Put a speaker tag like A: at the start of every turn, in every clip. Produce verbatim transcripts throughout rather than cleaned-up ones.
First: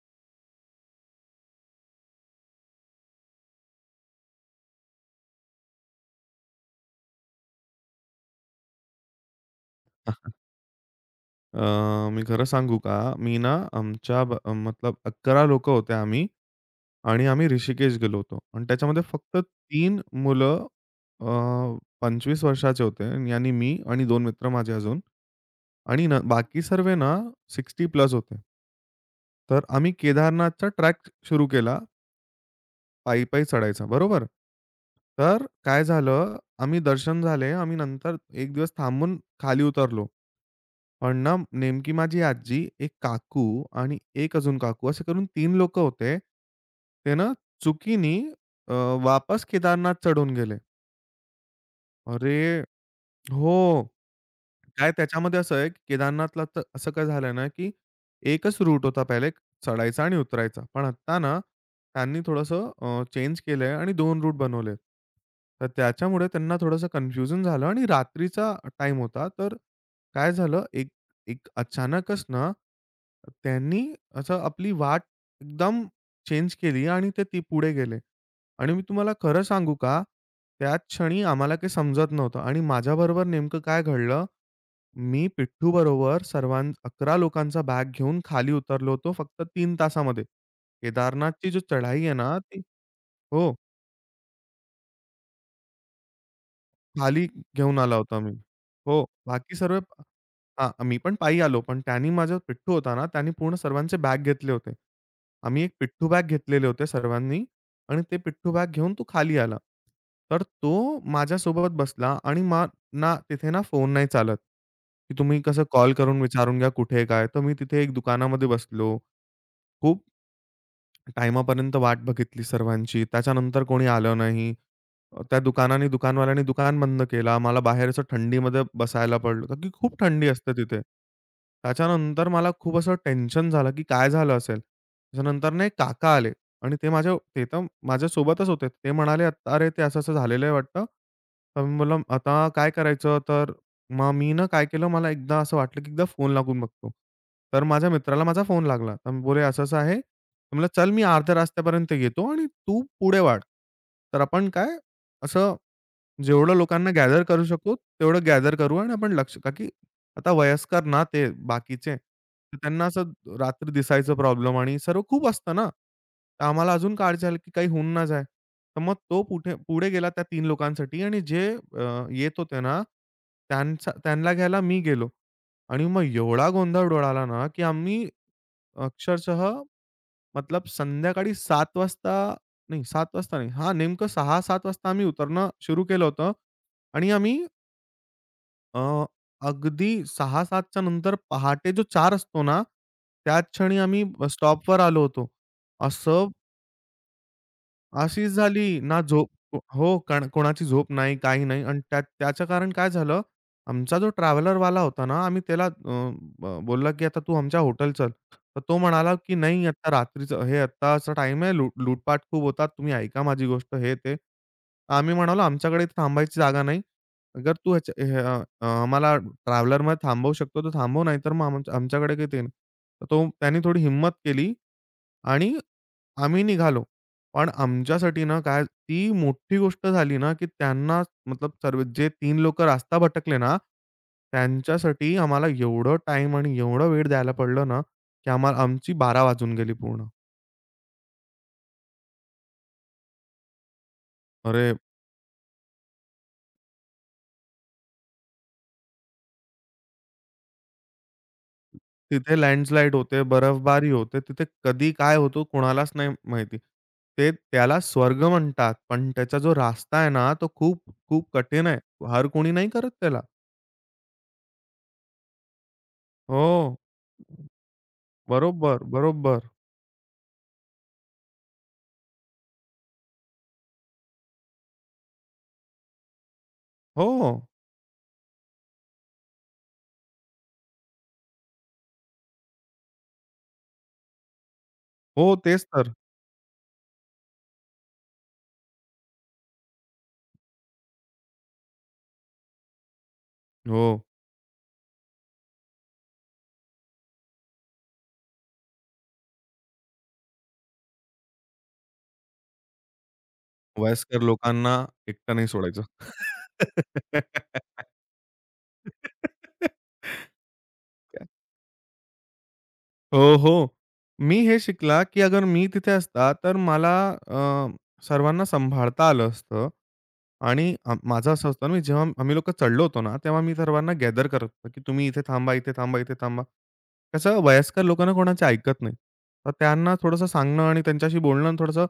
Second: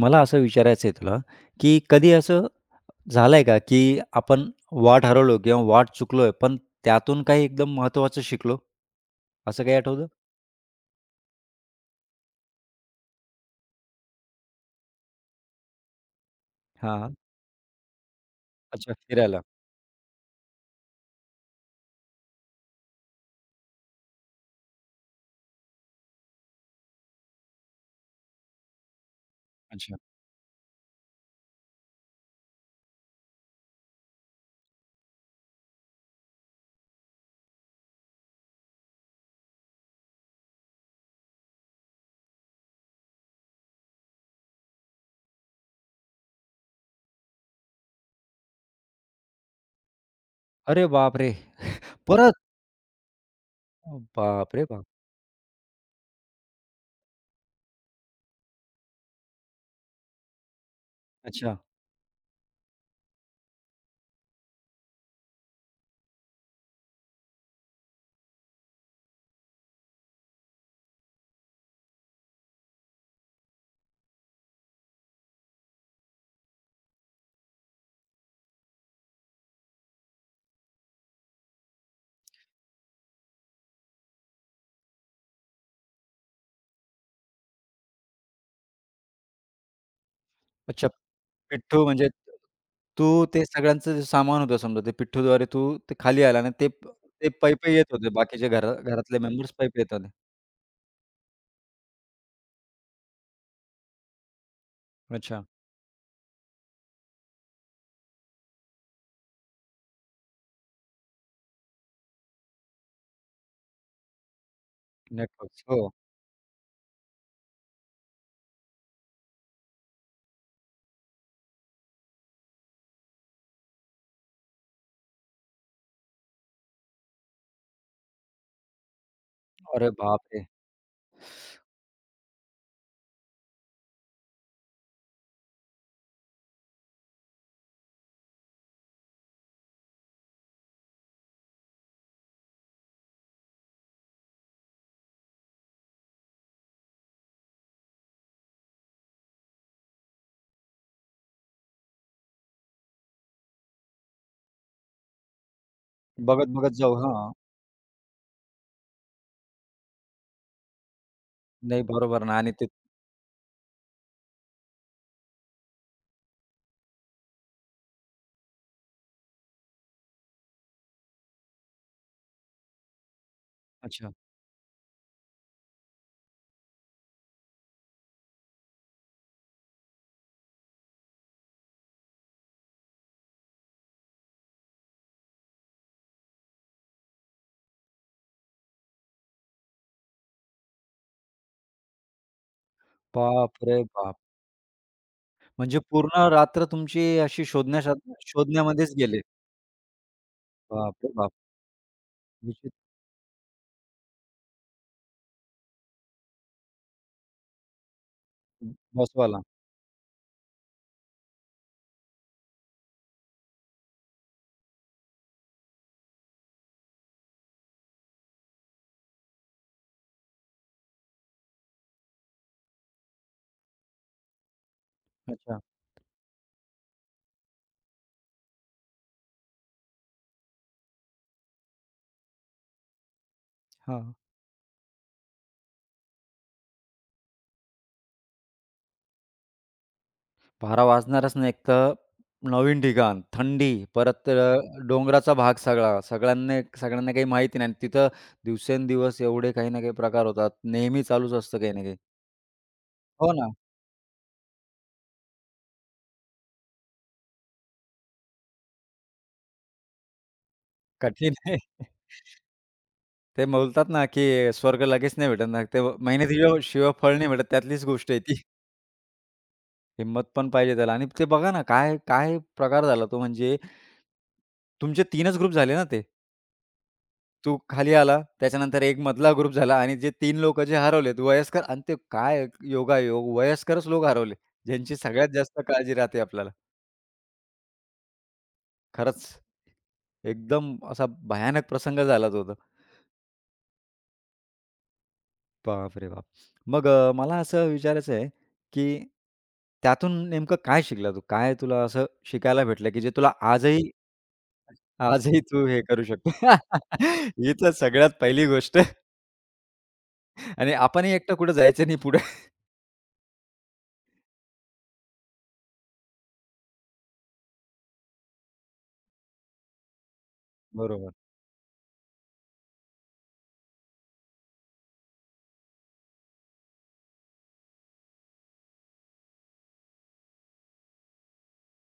A: मला असं विचारायचं आहे तुला, की कधी असं झालंय का, की आपण वाट हरवलो किंवा वाट चुकलोय, पण त्यातून काही एकदम महत्त्वाचं शिकलो? असं काही आठवतं?
B: अ, मी खरं सांगू का? मी ना आमच्या ब मतलब अकरा लोकं होते आम्ही.
A: हां.
B: आणि आम्ही ऋषिकेश गेलो होतो आणि
A: अच्छा,
B: त्याच्यामध्ये फक्त
A: फिरायला.
B: तीन मुलं अ, पंचवीस वर्षाचे होते आणि मी आणि दोन मित्र माझे अजून. आणि ना बाकी सर्व ना साठ प्लस होते. तर आम्ही
A: अच्छा.
B: केदारनाथचा ट्रॅक सुरू केला, पायी-पायी चढायचा, बरोबर? तर काय झालं, आम्ही दर्शन झाले. आम्ही नंतर एक दिवस थांबून खाली उतरलो. पण ना नेमकी माझी आजी, एक काकू आणि एक अजून काकू असे करून तीन लोकं होते. ते ना चुकीनी अ, वापस केदारनाथ चढून गेले.
A: अरे बापरे! परत?
B: अरे! हो.
A: बापरे बाप!
B: काय त्याच्यामध्ये असं आहे, की केदारनाथला तर असं काय झालं ना, की एकच रूट होता पहिले, चढायचा आणि उतरायचा. पण आत्ता ना,
A: अच्छा.
B: त्यांनी थोडंसं अ, चेंज केलंय आणि दोन रूट बनवले. तर त्याच्यामुळे त्यांना थोडंसं कन्फ्युजन झालं आणि रात्रीचा टाइम होता. तर काय झालं, एक एक अचानकच ना, त्यांनी असं आपली वाट एकदम चेंज केली आणि ते ती पुढे गेले. आणि मी तुम्हाला खरं सांगू का, त्याच क्षणी आम्हाला काही समजत नव्हतं आणि माझ्याबरोबर नेमकं काय घडलं, मी पिठ्ठूबरोबर सर्वां अकरा लोकांचा बॅग घेऊन खाली उतरलो होतो फक्त तीन तासामध्ये.
A: अच्छा.
B: केदारनाथची जो
A: पिठ्ठू
B: चढाई
A: म्हणजे
B: आहे ना, ती.
A: तू ते
B: हो,
A: सगळ्यांचं जे सामान होतं समजा, ते पिठ्ठूद्वारे तू ते खाली आला आणि ते
B: खाली
A: ते पै-पै
B: घेऊन
A: येत
B: आला
A: होते.
B: होता मी.
A: बाकीचे घरा
B: हो,
A: घरातले मेंबर्स
B: बाकी
A: पै-पै
B: सर्व.
A: येत होते.
B: हां, मी पण पायी आलो. पण त्यानी माझा पिट्ठू होता ना, त्यानी पूर्ण सर्वांचे बॅग घेतले होते.
A: अच्छा.
B: आम्ही एक पिट्ठू बॅग घेतलेले होते सर्वांनी आणि ते पिट्ठू बॅग घेऊन तो खाली आला. तर तो माझ्यासोबत बसला आणि मग ना, तिथे ना फोन नाही चालत, की तुम्ही कसं
A: नेटवर्क्स. हो.
B: कॉल करून विचारून घ्या कुठे आहे, काय? तर मी तिथे एक दुकानामध्ये बसलो. खूप टाईमापर्यंत वाट बघितली सर्वांची. त्याच्यानंतर कोणी आलं नाही. अ, त्या दुकानाने दुकानवाल्याने दुकान बंद केला. आम्हाला बाहेर असं थंडीमध्ये बसायला पडलं, कारण की
A: अरे
B: खूप थंडी
A: बापरे!
B: असते तिथे. त्याच्यानंतर मला खूप असं टेन्शन झालं, की काय झालं असेल? त्याच्यानंतर ना एक काका आले आणि ते माझ्या ते तर माझ्यासोबतच होते. ते म्हणाले, "आत- "अरे, ते असं-असं झालेलं आहे वाटतं." तर मी बोललो, "आता काय करायचं?" तर मग मी ना काय केलं, मला एकदा असं वाटलं, की एकदा फोन लागून बघतो. तर माझ्या मित्राला माझा फोन लागला. तर मी बोलले, "असं-असं आहे." म्हणलं, "चल, मी अर्ध्या रस्त्यापर्यंत येतो आणि तू पुढे वाढ." तर आपण काय, असं जेवढं
A: बघत-बघत
B: लोकांना
A: जाऊ.
B: गॅदर
A: हां.
B: करू शकतो तेवढं गॅदर करू आणि आपण लक्ष. का की आता वयस्कर ना ते
A: नाही,
B: बाकीचे,
A: बरोबर ना आणि
B: तर
A: ते
B: त्यांना असं रात्री दिसायचं प्रॉब्लेम आणि सर्व खूप असतं ना. तर आम्हाला अजून काळजी आली, की काही होऊन ना जाए. तर मग तो पुठे पुढे गेला त्या तीन लोकांसाठी आणि जे अ, येत होते ना, त्यांचा
A: अच्छा.
B: त्यांना घ्यायला मी गेलो आणि मग एवढा गोंधळ उडाला ना, की आम्ही अक्षरशः मतलब संध्याकाळी सात वाजता नाही, सात वाजता नाही. हां, नेमकं सहा सात वाजता आम्ही उतरणं सुरू केलं होतं आणि आम्ही अ, अगदी सहा सात नंतर पहाटे जो चार असतो ना, त्याच क्षणी
A: बापरे
B: आम्ही
A: बाप!
B: स्टॉपवर आलो होतो.
A: म्हणजे पूर्ण
B: असं
A: रात्र तुमची अशी शोधण्या शा
B: अशीच झाली
A: शोधण्यामध्येच
B: ना
A: गेली.
B: झोप. हो, कारण कोणाची झोप
A: बापरे
B: नाही,
A: बाप!
B: काही नाही आणि त्या त्याचं कारण
A: विचित्र
B: काय झालं, आमचा जो ट्रॅव्हलरवाला होता ना, आम्ही त्याला अ, ब बोलला, की "आता तू आमच्या हॉटेल चल." तर तो म्हणाला, की
A: बसवाला.
B: "नाही, आता रात्रीचं हे आत्ताचा टाईम आहे, लूट लूटपाट खूप होतात, तुम्ही ऐका माझी गोष्ट." हे ते. आम्ही म्हणालो, "आमच्याकडे इथे थांबायची जागा नाही. अगर तू ह्याच्या हे अ, अ, आम्हाला ट्रॅव्हलरमध्ये थांबवू शकतो, तर थांबव, नाहीतर मग आम आमच्याकडे काही ते नाही." तर तो, त्याने थोडी हिम्मत केली आणि
A: अच्छा.
B: आम्ही निघालो. पण आमच्यासाठी ना काय ती मोठी गोष्ट झाली ना, की त्यांना, मतलब सर्व जे तीन लोकं रास्ता भटकले ना,
A: हां.
B: त्यांच्यासाठी आम्हाला एवढं टाइम आणि एवढा वेळ द्यायला पडलं ना, की आम्हाला आमची बारा वाजून गेली पूर्ण.
A: बारा वाजणारच ना एक तर नवीन ठिकाण, थंडी, परत अ,
B: अरे!
A: डोंगराचा भाग सगळा. सगळ्यांना सगळ्यांना काही माहिती नाही आणि तिथं दिवसेंदिवस एवढे काही ना काही प्रकार होतात. नेहमी चालूच असतं काही ना काही.
B: तिथे लँडस्लाईड होते,
A: हो ना.
B: बर्फबारी होते. तिथे कधी काय होतो कोणालाच नाही माहिती. ते त्याला स्वर्ग म्हणतात, पण त्याचा जो रास्ता आहे ना, तो खूप खूप
A: कठीण आहे.
B: कठीण आहे. हर कोणी नाही करत त्याला.
A: ते बोलतात ना, की स्वर्ग लगेच नाही भेटत ना. ते मेहनतीशिवाय
B: हो.
A: शिवाय फळ नाही भेटत त्यातलीच गोष्ट आहे ती.
B: बरोबर, बरोबर.
A: हिंमत पण पाहिजे त्याला आणि ते बघा ना, काय काय प्रकार झाला तो म्हणजे तुमचे तीनच ग्रुप झाले ना ते.
B: हो.
A: तू खाली आला, त्याच्यानंतर एक मधला ग्रुप झाला आणि जे तीन लोकं जे हरवलेत वयस्कर आणि ते काय योगायोग वयस्करच लोक हरवले, ज्यांची
B: हो,
A: सगळ्यात जास्त
B: तेच तर.
A: काळजी राहते आपल्याला. खरंच एकदम असा भयानक प्रसंग झाला तो तर.
B: हो,
A: बापरे बाप! मग अ, मला असं विचारायचं आहे, की त्यातून नेमकं काय शिकला तू? काय तुला असं शिकायला भेटलं, की जे तुला आजही
B: वयस्कर लोकांना एकटं
A: आजही
B: नाही
A: तू हे
B: सोडायचं.
A: करू शकतो? ही तर सगळ्यात पहिली गोष्ट आणि आपणही एकटं कुठं जायचं नाही पुढे.
B: हो, हो. मी हे शिकला, की अगर मी तिथे असता, तर मला अ, सर्वांना सांभाळता आलं असतं आणि अ,
A: बरोबर.
B: माझं असं असतं ना, मी जेव्हा आम्ही लोकं चढलो होतो ना, तेव्हा मी सर्वांना गॅदर करत होतो, की तुम्ही इथे थांबा, इथे थांबा, इथे थांबा. कसं वयस्कर लोकं ना कोणाचे ऐकत नाही. तर त्यांना थोडंसं सांगणं आणि त्यांच्याशी बोलणं आणि थोडंसं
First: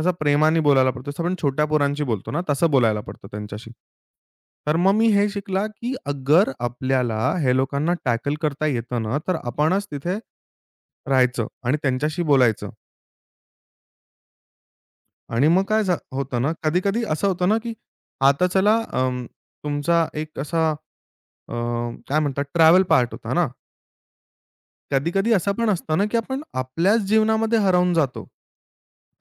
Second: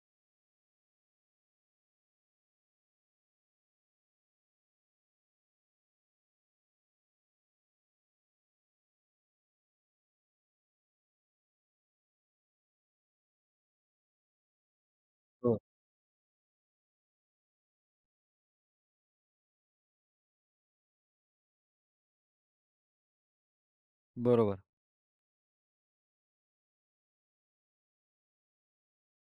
B: असं प्रेमाने बोलायला पडतं. जसं आपण छोट्या पोरांशी बोलतो ना, तसं बोलायला पडतं त्यांच्याशी. तर मग मी हे शिकला, की अगर आपल्याला हे लोकांना टॅकल करता येतं ना, तर आपणच तिथे राहायचं आणि त्यांच्याशी बोलायचं. आणि
A: हो,
B: मग काय झा होतं ना, कधी-कधी असं होतं ना, की आता चला अं, तुमचा एक असा अ, काय म्हणतात, ट्रॅव्हल पार्ट होता ना,
A: बरोबर.
B: कधी-कधी असं पण असतं ना, की आपण आपल्याच जीवनामध्ये हरवून जातो.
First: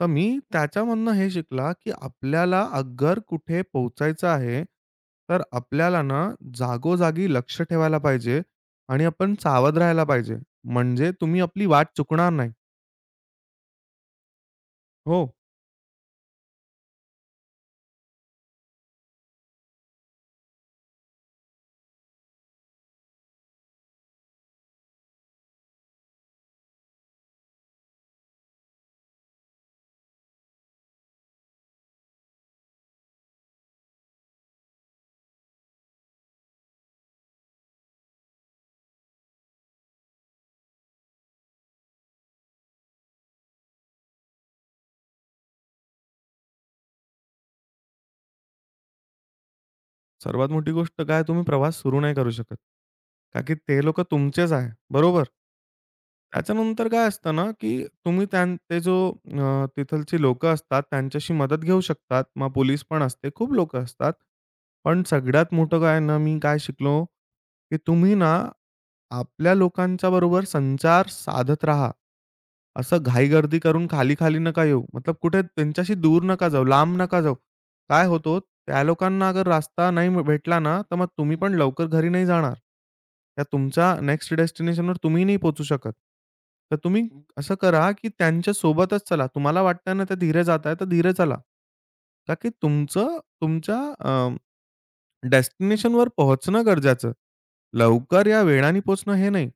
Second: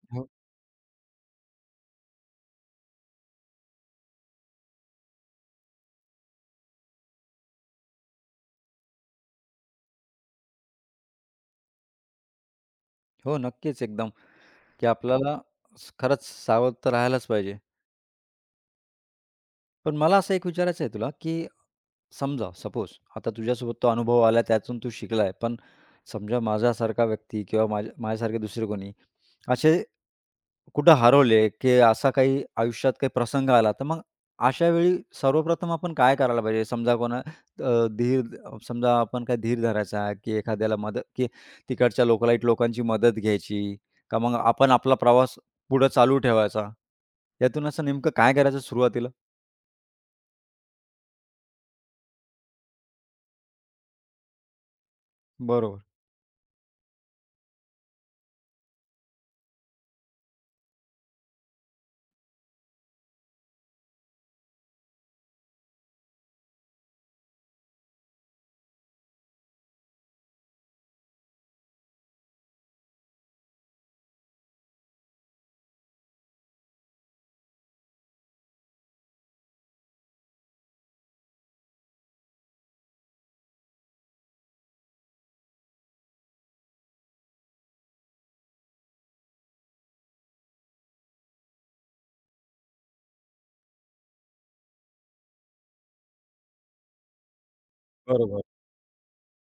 B: तर मी
A: हो,
B: त्याच्यामधनं हे शिकला, की आपल्याला अगर कुठे पोहोचायचं आहे, तर आपल्याला ना जागोजागी लक्ष ठेवायला पाहिजे आणि आपण सावध राहायला पाहिजे. म्हणजे तुम्ही आपली वाट चुकणार नाही.
A: हो, नक्कीच एकदम, की
B: हो.
A: आपल्याला स- खरंच सावध तर राहायलाच पाहिजे. पण मला असं एक विचारायचं आहे तुला, की समजा सपोज आता तुझ्यासोबत तो अनुभव आला त्यातून तू शिकलाय. पण समजा माझ्यासारखा व्यक्ती किंवा माझ्या माझ्यासारखे दुसरे कोणी असे कुठं हरवले, की असा काही आयुष्यात काही प्रसंग आला, तर मग अशा वेळी सर्वप्रथम आपण काय करायला पाहिजे? समजा कोणा अ, धीर समजा आपण काय धीर धरायचा, की एखाद्याला मदत की तिकडच्या लोकलाईट लोकांची मदत घ्यायची का मग आपण आपला प्रवास पुढं चालू ठेवायचा? यातून असं नेमकं काय करायचं सुरुवातीला?
B: सर्वात मोठी गोष्ट काय, तुम्ही प्रवास सुरू नाही करू शकत. का की ते लोकं तुमचेच आहे. बरोबर?
A: बरोबर.
B: त्याच्यानंतर काय असतं ना, की तुम्ही त्यां ते जो अ, तिथलची लोकं असतात, त्यांच्याशी मदत घेऊ शकतात. मग पोलीस पण असते. खूप लोकं असतात. पण सगळ्यात मोठं काय ना, मी काय शिकलो, की तुम्ही ना आपल्या लोकांच्या बरोबर संचार साधत राहा. असं घाईगर्दी करून खाली-खाली नका येऊ. मतलब कुठे त्यांच्याशी दूर नका जाऊ, लांब नका जाऊ. काय होतो, त्या लोकांना अगर रास्ता नाही म- भेटला ना, तर मग तुम्ही पण लवकर घरी नाही जाणार. त्या तुमच्या नेक्स्ट डेस्टिनेशनवर तुम्ही नाही पोहोचू शकत. तर तुम्ही असं करा, की त्यांच्या सोबतच चला. तुम्हाला वाटतंय ना, ते धीरे जात आहेत, तर धीरे चला. का की तुमचं तुमच्या डेस्टिनेशनवर पोहोचणं गरजेचं. लवकर या
A: बरोबर.
B: वेळाने पोहोचणं हे नाही.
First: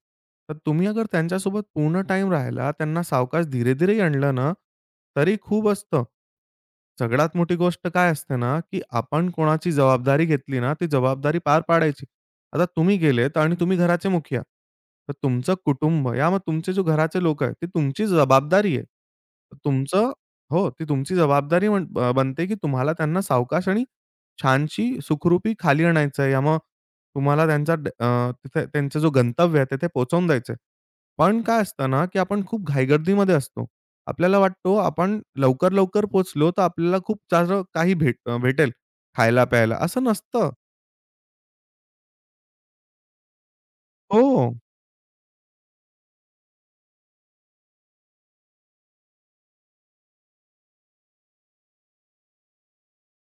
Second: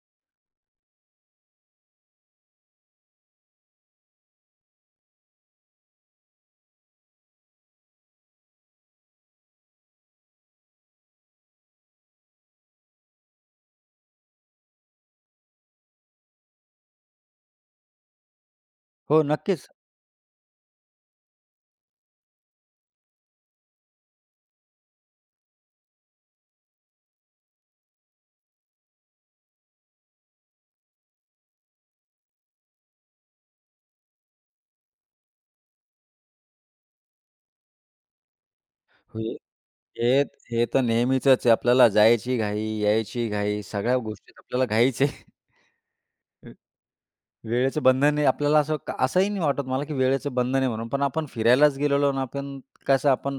B: तर तुम्ही अगर त्यांच्यासोबत पूर्ण टाईम राहिला, त्यांना सावकाश धीरे-धीरे आणलं ना, तरी खूप असतं. सगळ्यात मोठी गोष्ट काय असते ना, की आपण कोणाची जबाबदारी घेतली ना, ती जबाबदारी पार पाडायची. आता तुम्ही गेलेत आणि तुम्ही घराचे मुखिया. तर तुमचं कुटुंब या मग तुमचे जे घराचे लोक आहेत, ती तुमची जबाबदारी आहे.
A: हो,
B: तर
A: नक्कीच.
B: तुमचं. हो, ती तुमची जबाबदारी म्हण अ, बनते, की तुम्हाला त्यांना सावकाश आणि छानशी सुखरूपी खाली आणायचं आहे. यामुळं तुम्हाला त्यांचा ड अ, तिथे त्यांचा जो गंतव्य आहे, तिथे पोहोचवून द्यायचं आहे. पण काय असतं ना, की आपण खूप घाईगर्दीमध्ये असतो. आपल्याला वाटतो आपण लवकर-लवकर पोचलो तर आपल्याला खूप सारं काही भेट अ, भेटेल
A: हे
B: खायला-प्यायला. असं
A: हे
B: नसतं.
A: हे तर नेहमीचंच आहे. आपल्याला जायची घाई, यायची घाई, सगळ्या
B: हो.
A: गोष्टीत आपल्याला घाईच आहे. वेळेचं बंधन आहे. आपल्याला असं का- असंही नाही वाटत मला, की वेळेचं बंधन आहे म्हणून. पण आपण फिरायलाच गेलेलो ना, आपण कसं आपण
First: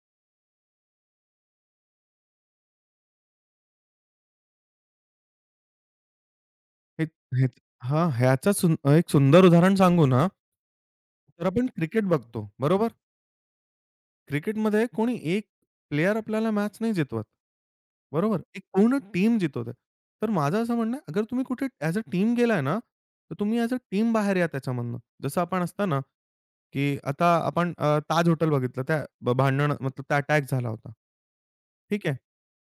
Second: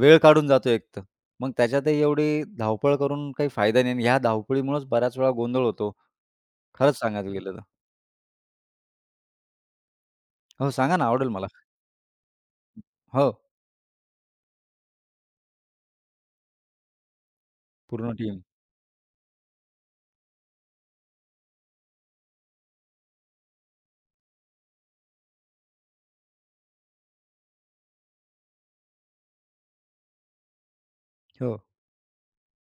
A: वेळ काढून जातो एक तर. मग त्याच्यातही एवढी धावपळ करून काही फायदा नाही आणि ह्या धावपळीमुळेच बऱ्याच वेळा गोंधळ होतो. खरंच
B: हे
A: सांगायला
B: हेच.
A: गेलं तर.
B: हां, ह्याचं सुं एक सुंदर उदाहरण सांगू ना,
A: हो, सांगा ना, आवडेल मला.
B: तर आपण क्रिकेट बघतो, बरोबर?
A: हो,
B: क्रिकेटमध्ये कोणी एक प्लेयर आपल्याला मॅच नाही जितवत.
A: पूर्ण टीम.
B: बरोबर? एक पूर्ण टीम जितवते. तर माझं असं म्हणणं आहे, अगर तुम्ही कुठे ॲज अ टीम गेलाय ना, तर तुम्ही ॲज अ टीम बाहेर या त्याच्यामधनं. जसं आपण असतं ना, की आता आपण अ, ताज हॉटेल बघितलं. त्या भ भांडण मतलब त्या अटॅक झाला होता.
A: हो,
B: ठीक आहे.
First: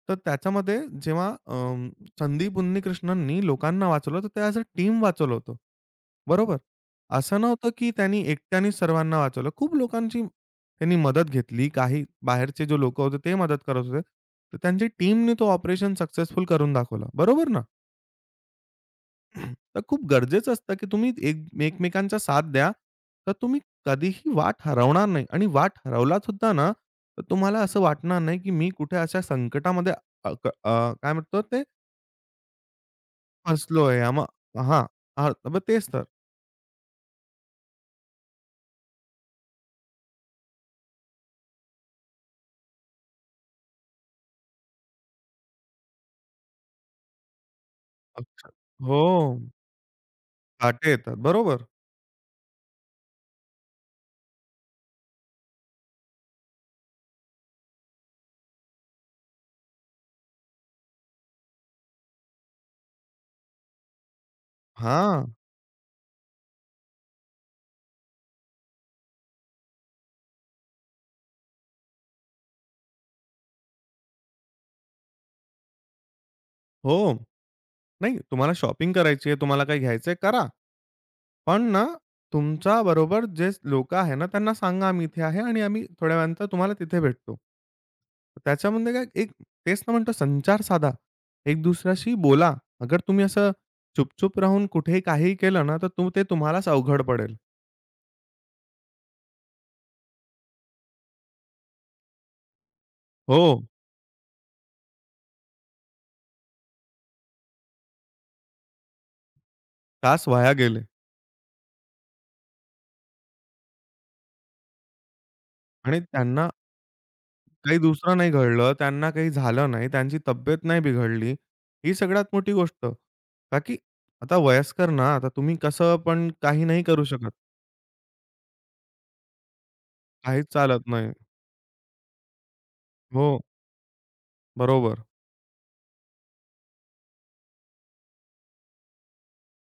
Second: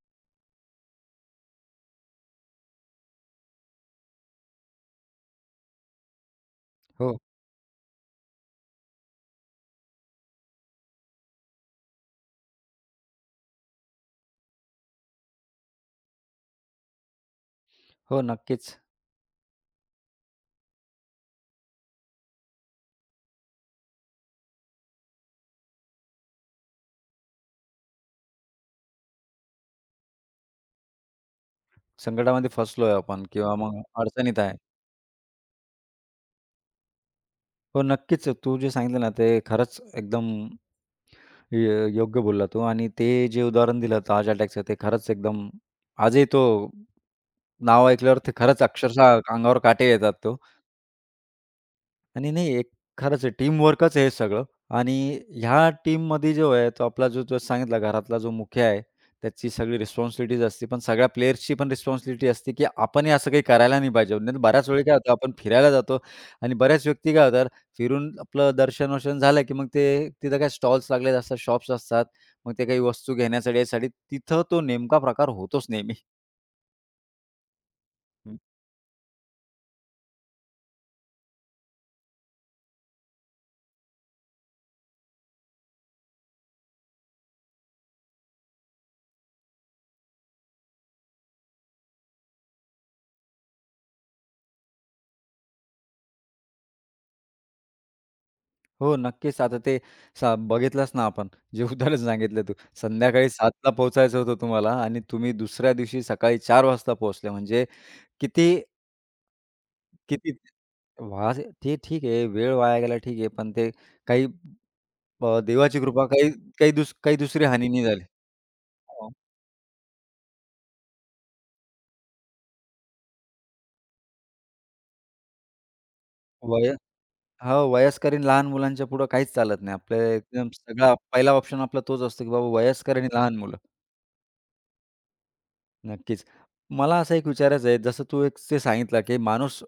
B: तर त्याच्यामध्ये जेव्हा अं, संदीप उन्नीकृष्णननी लोकांना वाचवलं, तर ते ॲज अ टीम वाचवलं होतं. बरोबर.
A: हो,
B: असं नव्हतं, की त्यांनी एकट्याने सर्वांना वाचवलं. खूप लोकांची त्यांनी मदत घेतली. काही बाहेरचे जे लोकं होते ते मदत करत होते. तर त्यांची टीमने तो ऑपरेशन सक्सेसफुल करून दाखवला. बरोबर ना?
A: हो, नक्कीच.
B: तर खूप गरजेचं असतं, की तुम्ही एक एकमेकांचा साथ द्या. तर तुम्ही कधीही वाट हरवणार नाही आणि वाट हरवलासुद्धा ना, तर तुम्हाला असं वाटणार नाही, की मी कुठे अशा संकटामध्ये अ, क अ, काय म्हणतो ते
A: संकटामध्ये फसलोय आपण किंवा मग
B: फसलोय. मग
A: अडचणीत आहे.
B: हां, हां, मग तेच तर.
A: हो, नक्कीच. तू जे सांगितलं ना, ते खरंच एकदम य योग्य बोलला तू आणि ते जे उदाहरण दिलं ताज अटॅकचं ते खरंच एकदम आजही तो नाव ऐकल्यावर ते
B: अच्छा.
A: खरंच
B: हो,
A: अक्षरशः अंगावर काटे येतात तो.
B: काटे येतात. बरोबर.
A: आणि नाही एक खरंच आहे टीमवर्कच आहे हे सगळं आणि ह्या टीममध्ये जो आहे तो आपला जो तो सांगितला घरातला जो मुखिया आहे, त्याची सगळी रिस्पॉन्सिबिलिटीज असते. पण सगळ्या प्लेयर्सची पण रिस्पॉन्सिबिलिटी असते, की आपणही असं काही करायला नाही पाहिजे. नाही तर बऱ्याच वेळी काय
B: हा.
A: होतं आपण फिरायला जातो आणि बऱ्याच व्यक्ती काय होतात फिरून आपलं दर्शन-वर्शन झालं, की मग ते तिथं काही स्टॉल्स लागलेले असतात, शॉप्स असतात. मग ते काही वस्तू घेण्यासाठी यासाठी तिथं तो नेमका प्रकार होतोच नेहमी.
B: हो. नाही, तुम्हाला शॉपिंग करायची आहे, तुम्हाला काही घ्यायचंय, करा. पण ना, तुमच्याबरोबर जे लोकं आहे ना, त्यांना सांगा आम्ही इथे आहे आणि आम्ही थोड्या वेळानंतर तुम्हाला तिथे भेटतो. त्याच्यामध्ये काय एक, तेच ना म्हणतो, संचार साधा. एक दुसऱ्याशी बोला. अगर तुम्ही असं चुप-चुप राहून कुठेही काहीही केलं ना, तर तु ते तुम्हालाच अवघड पडेल.
A: हो, नक्कीच. आता ते सा बघितलंच ना आपण, जे उदाहरण सांगितलं तू. संध्याकाळी
B: हो,
A: 7:00ला पोहोचायचं होतं तुम्हाला आणि तुम्ही दुसऱ्या दिवशी सकाळी चार वाजता पोहोचले. म्हणजे किती
B: तास
A: किती
B: वाया गेले
A: वाज ते ठीक आहे, वेळ वाया गेला ठीक आहे, पण ते काही अ, देवाची
B: आणि
A: कृपा काही
B: त्यांना
A: काही दुस काही दुसरी हानी
B: काही
A: नाही झाली.
B: दुसरं नाही घडलं,
A: हो,
B: त्यांना काही झालं नाही, त्यांची तब्येत नाही बिघडली. ही सगळ्यात मोठी गोष्ट. का की आता वयस्कर ना, आता तुम्ही कसं पण
A: वय
B: काही नाही करू शकत.
A: हो, वयस्कर आणि लहान मुलांच्या पुढं काहीच चालत नाही. आपल्या
B: काहीच
A: एकदम
B: चालत
A: सगळा
B: नाही.
A: पहिला ऑप्शन आपला तोच असतो, की बाबा वयस्कर आणि लहान
B: हो,
A: मुलं.
B: बरोबर.
A: नक्कीच. मला असं एक विचारायचं आहे, जसं तू एक ते सांगितलं, की माणूस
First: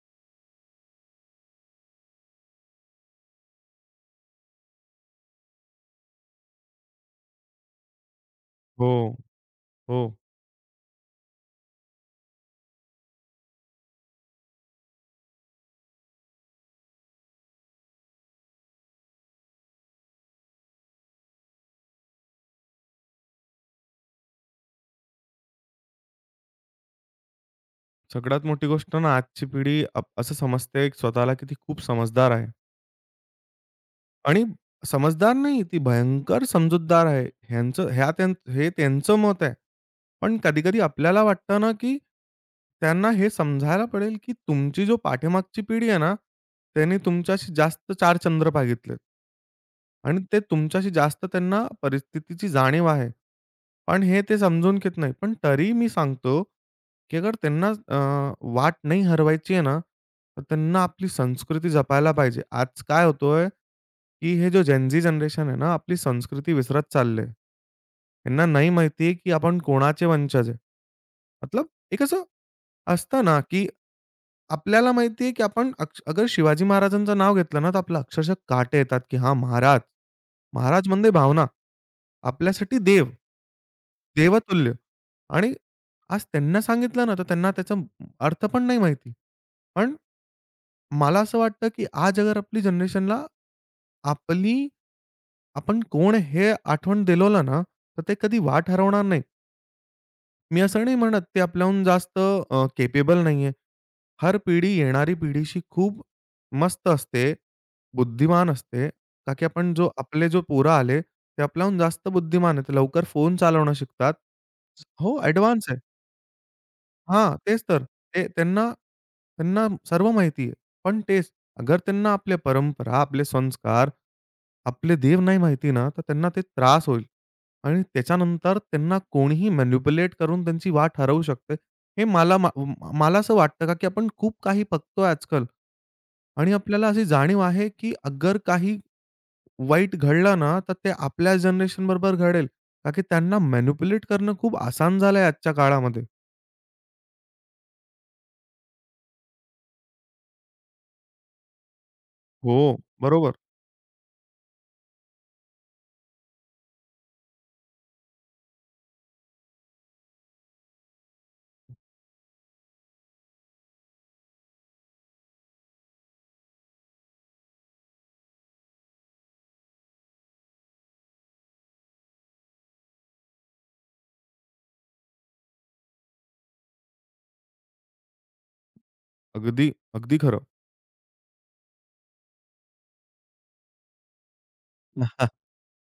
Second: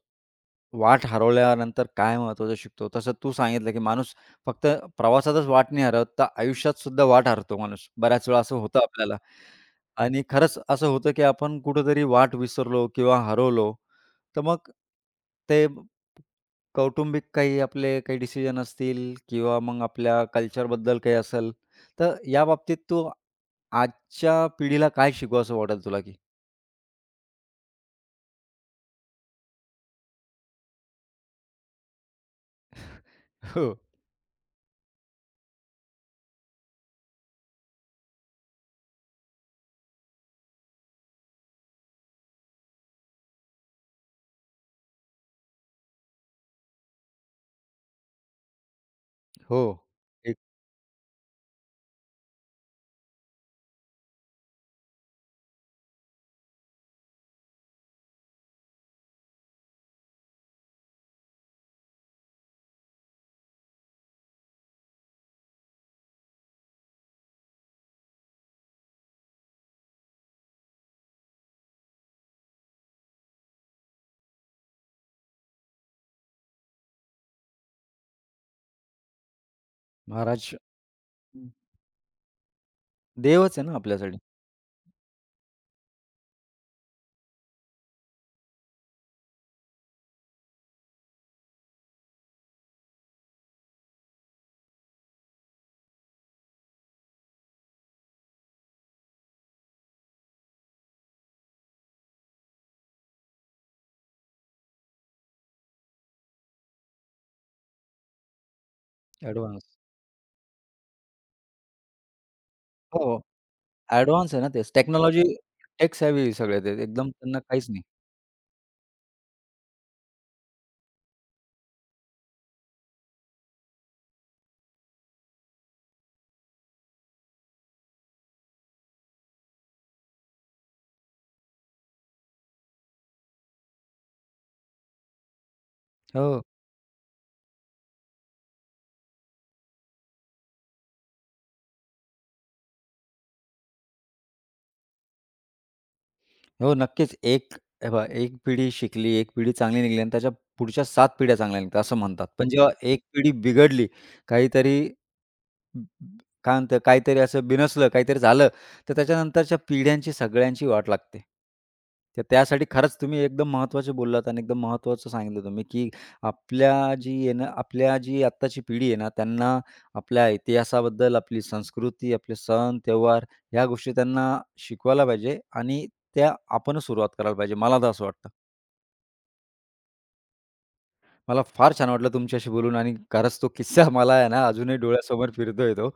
A: वाट हरवल्यानंतर काय महत्त्वाचं शिकतो. तसं तू सांगितलं, की माणूस फक्त प्रवासातच वाट नाही हरवत, तर आयुष्यात सुद्धा वाट हरतो माणूस. बऱ्याच वेळा असं होतं
B: हो,
A: आपल्याला
B: हो.
A: आणि खरंच असं होतं, की आपण कुठेतरी वाट विसरलो किंवा हरवलो, तर मग ते कौटुंबिक काही आपले काही डिसिजन असतील किंवा मग आपल्या कल्चरबद्दल काही असेल, तर या बाबतीत तू आजच्या पिढीला काय शिकू असं वाटेल तुला की?
B: सगळ्यात मोठी गोष्ट ना आजची पिढी अ, असं समजते स्वतःला, की ती खूप समजदार आहे
A: हो.
B: आणि समजदार नाही, ती भयंकर समजूतदार आहे. ह्यांचं ह्या त्यां हे त्यांचं मत आहे. पण कधी-कधी आपल्याला वाटतं ना, की त्यांना हे समजायला पडेल, की तुमची जो पाठीमागची पिढी आहे ना, त्यांनी तुमच्याशी जास्त चार चंद्र बघितलेत.
A: हो.
B: आणि
A: एक
B: ते तुमच्याशी जास्त, त्यांना परिस्थितीची जाणीव आहे. पण हे ते समजून घेत नाही. पण तरीही मी सांगतो, की अगर त्यांना अ, वाट नाही हरवायची आहे ना, तर त्यांना आपली संस्कृती जपायला पाहिजे. आज काय होतोय, की हे जो जेन-झी जनरेशन आहे ना, आपली संस्कृती विसरत चालले आहे. त्यांना नाही माहिती आहे, की आपण कोणाचे वंशज आहे. मतलब एक असं असतं ना, की आपल्याला माहिती आहे, की आपण अक्ष अगर शिवाजी महाराजांचं नाव घेतलं ना, तर आपल्याला अक्षरशः काटे येतात, की हां, महाराज.
A: महाराज
B: महाराज म्हणजे भावना. आपल्यासाठी देव,
A: देवच आहे ना आपल्यासाठी
B: देवतुल्य. आणि आज त्यांना सांगितलं ना, तर त्यांना त्याचा अर्थ पण नाही माहिती. पण मला असं वाटतं, की आज अगर आपली जनरेशनला आपली आपण कोण हे आठवण दिलवलं ना, तर ते कधी वाट हरवणार नाही. मी असं नाही म्हणत, ते आपल्याहून जास्त केपेबल नाहीये. हर पिढी येणारी पिढीशी खूप मस्त असते, बुद्धिमान असते. का की आपण
A: ॲडव्हान्स.
B: जो आपले जो पोरं आले, ते आपल्याहून जास्त बुद्धिमान आहेत. लवकर
A: हो,
B: फोन चालवणं शिकतात.
A: ॲडव्हान्स आहे ना तेच.
B: हो,
A: टेक्नॉलॉजी
B: ॲडव्हान्स आहे.
A: टेक सेव्ही सगळे ते एकदम
B: हां,
A: त्यांना
B: तेच
A: काहीच नाही.
B: तर. ते त्यांना, त्यांना सर्व माहिती आहे. पण तेच, अगर त्यांना आपल्या परंपरा, आपले संस्कार, आपले देव नाही माहिती ना, तर त्यांना ते त्रास होईल आणि त्याच्यानंतर त्यांना कोणीही मॅनिप्युलेट करून त्यांची वाट हरवू शकते. हे मला मा मला असं वाटतं, का की आपण खूप काही बघतोय आजकाल.
A: हो.
B: आणि आपल्याला अशी जाणीव आहे, की अगर काही वाईट घडलं ना, तर ते आपल्या जनरेशन बरोबर घडेल. का की त्यांना मॅनिप्युलेट करणं खूप आसान झालंय आजच्या काळामध्ये.
A: हो, नक्कीच. एक हे पहा, एक पिढी शिकली, एक पिढी चांगली निघाली आणि त्याच्या पुढच्या सात पिढ्या चांगल्या निघतात असं म्हणतात. पण
B: हो,
A: जेव्हा एक पिढी
B: बरोबर.
A: बिघडली, काहीतरी ब- ब- काय म्हणतात, काहीतरी असं बिनसलं, काहीतरी झालं, तर त्याच्यानंतरच्या पिढ्यांची सगळ्यांची वाट लागते. तर त्यासाठी खरंच तुम्ही एकदम महत्त्वाचे बोललात आणि एकदम महत्त्वाचं सांगितलं तुम्ही, की आपल्या जी आहे ना, आपल्या जी आत्ताची पिढी आहे ना, त्यांना आपल्या इतिहासाबद्दल, आपली संस्कृती, आपले सण, त्योहार या गोष्टी त्यांना शिकवायला पाहिजे आणि त्या आपणच सुरुवात करायला पाहिजे. मला तर असं वाटतं.
B: अगदी, अगदी खरं.
A: मला फार छान वाटलं तुमच्याशी बोलून आणि खरंच तो किस्सा मला आहे ना अजूनही डोळ्यासमोर फिरतोय तो.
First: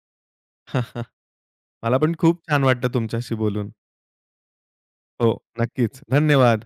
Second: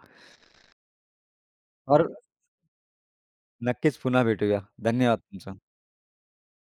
B: मला
A: और
B: पण खूप छान वाटलं तुमच्याशी बोलून.
A: नक्कीच पुन्हा भेटूया. धन्यवाद
B: हो,
A: तुमचं.
B: नक्कीच. धन्यवाद.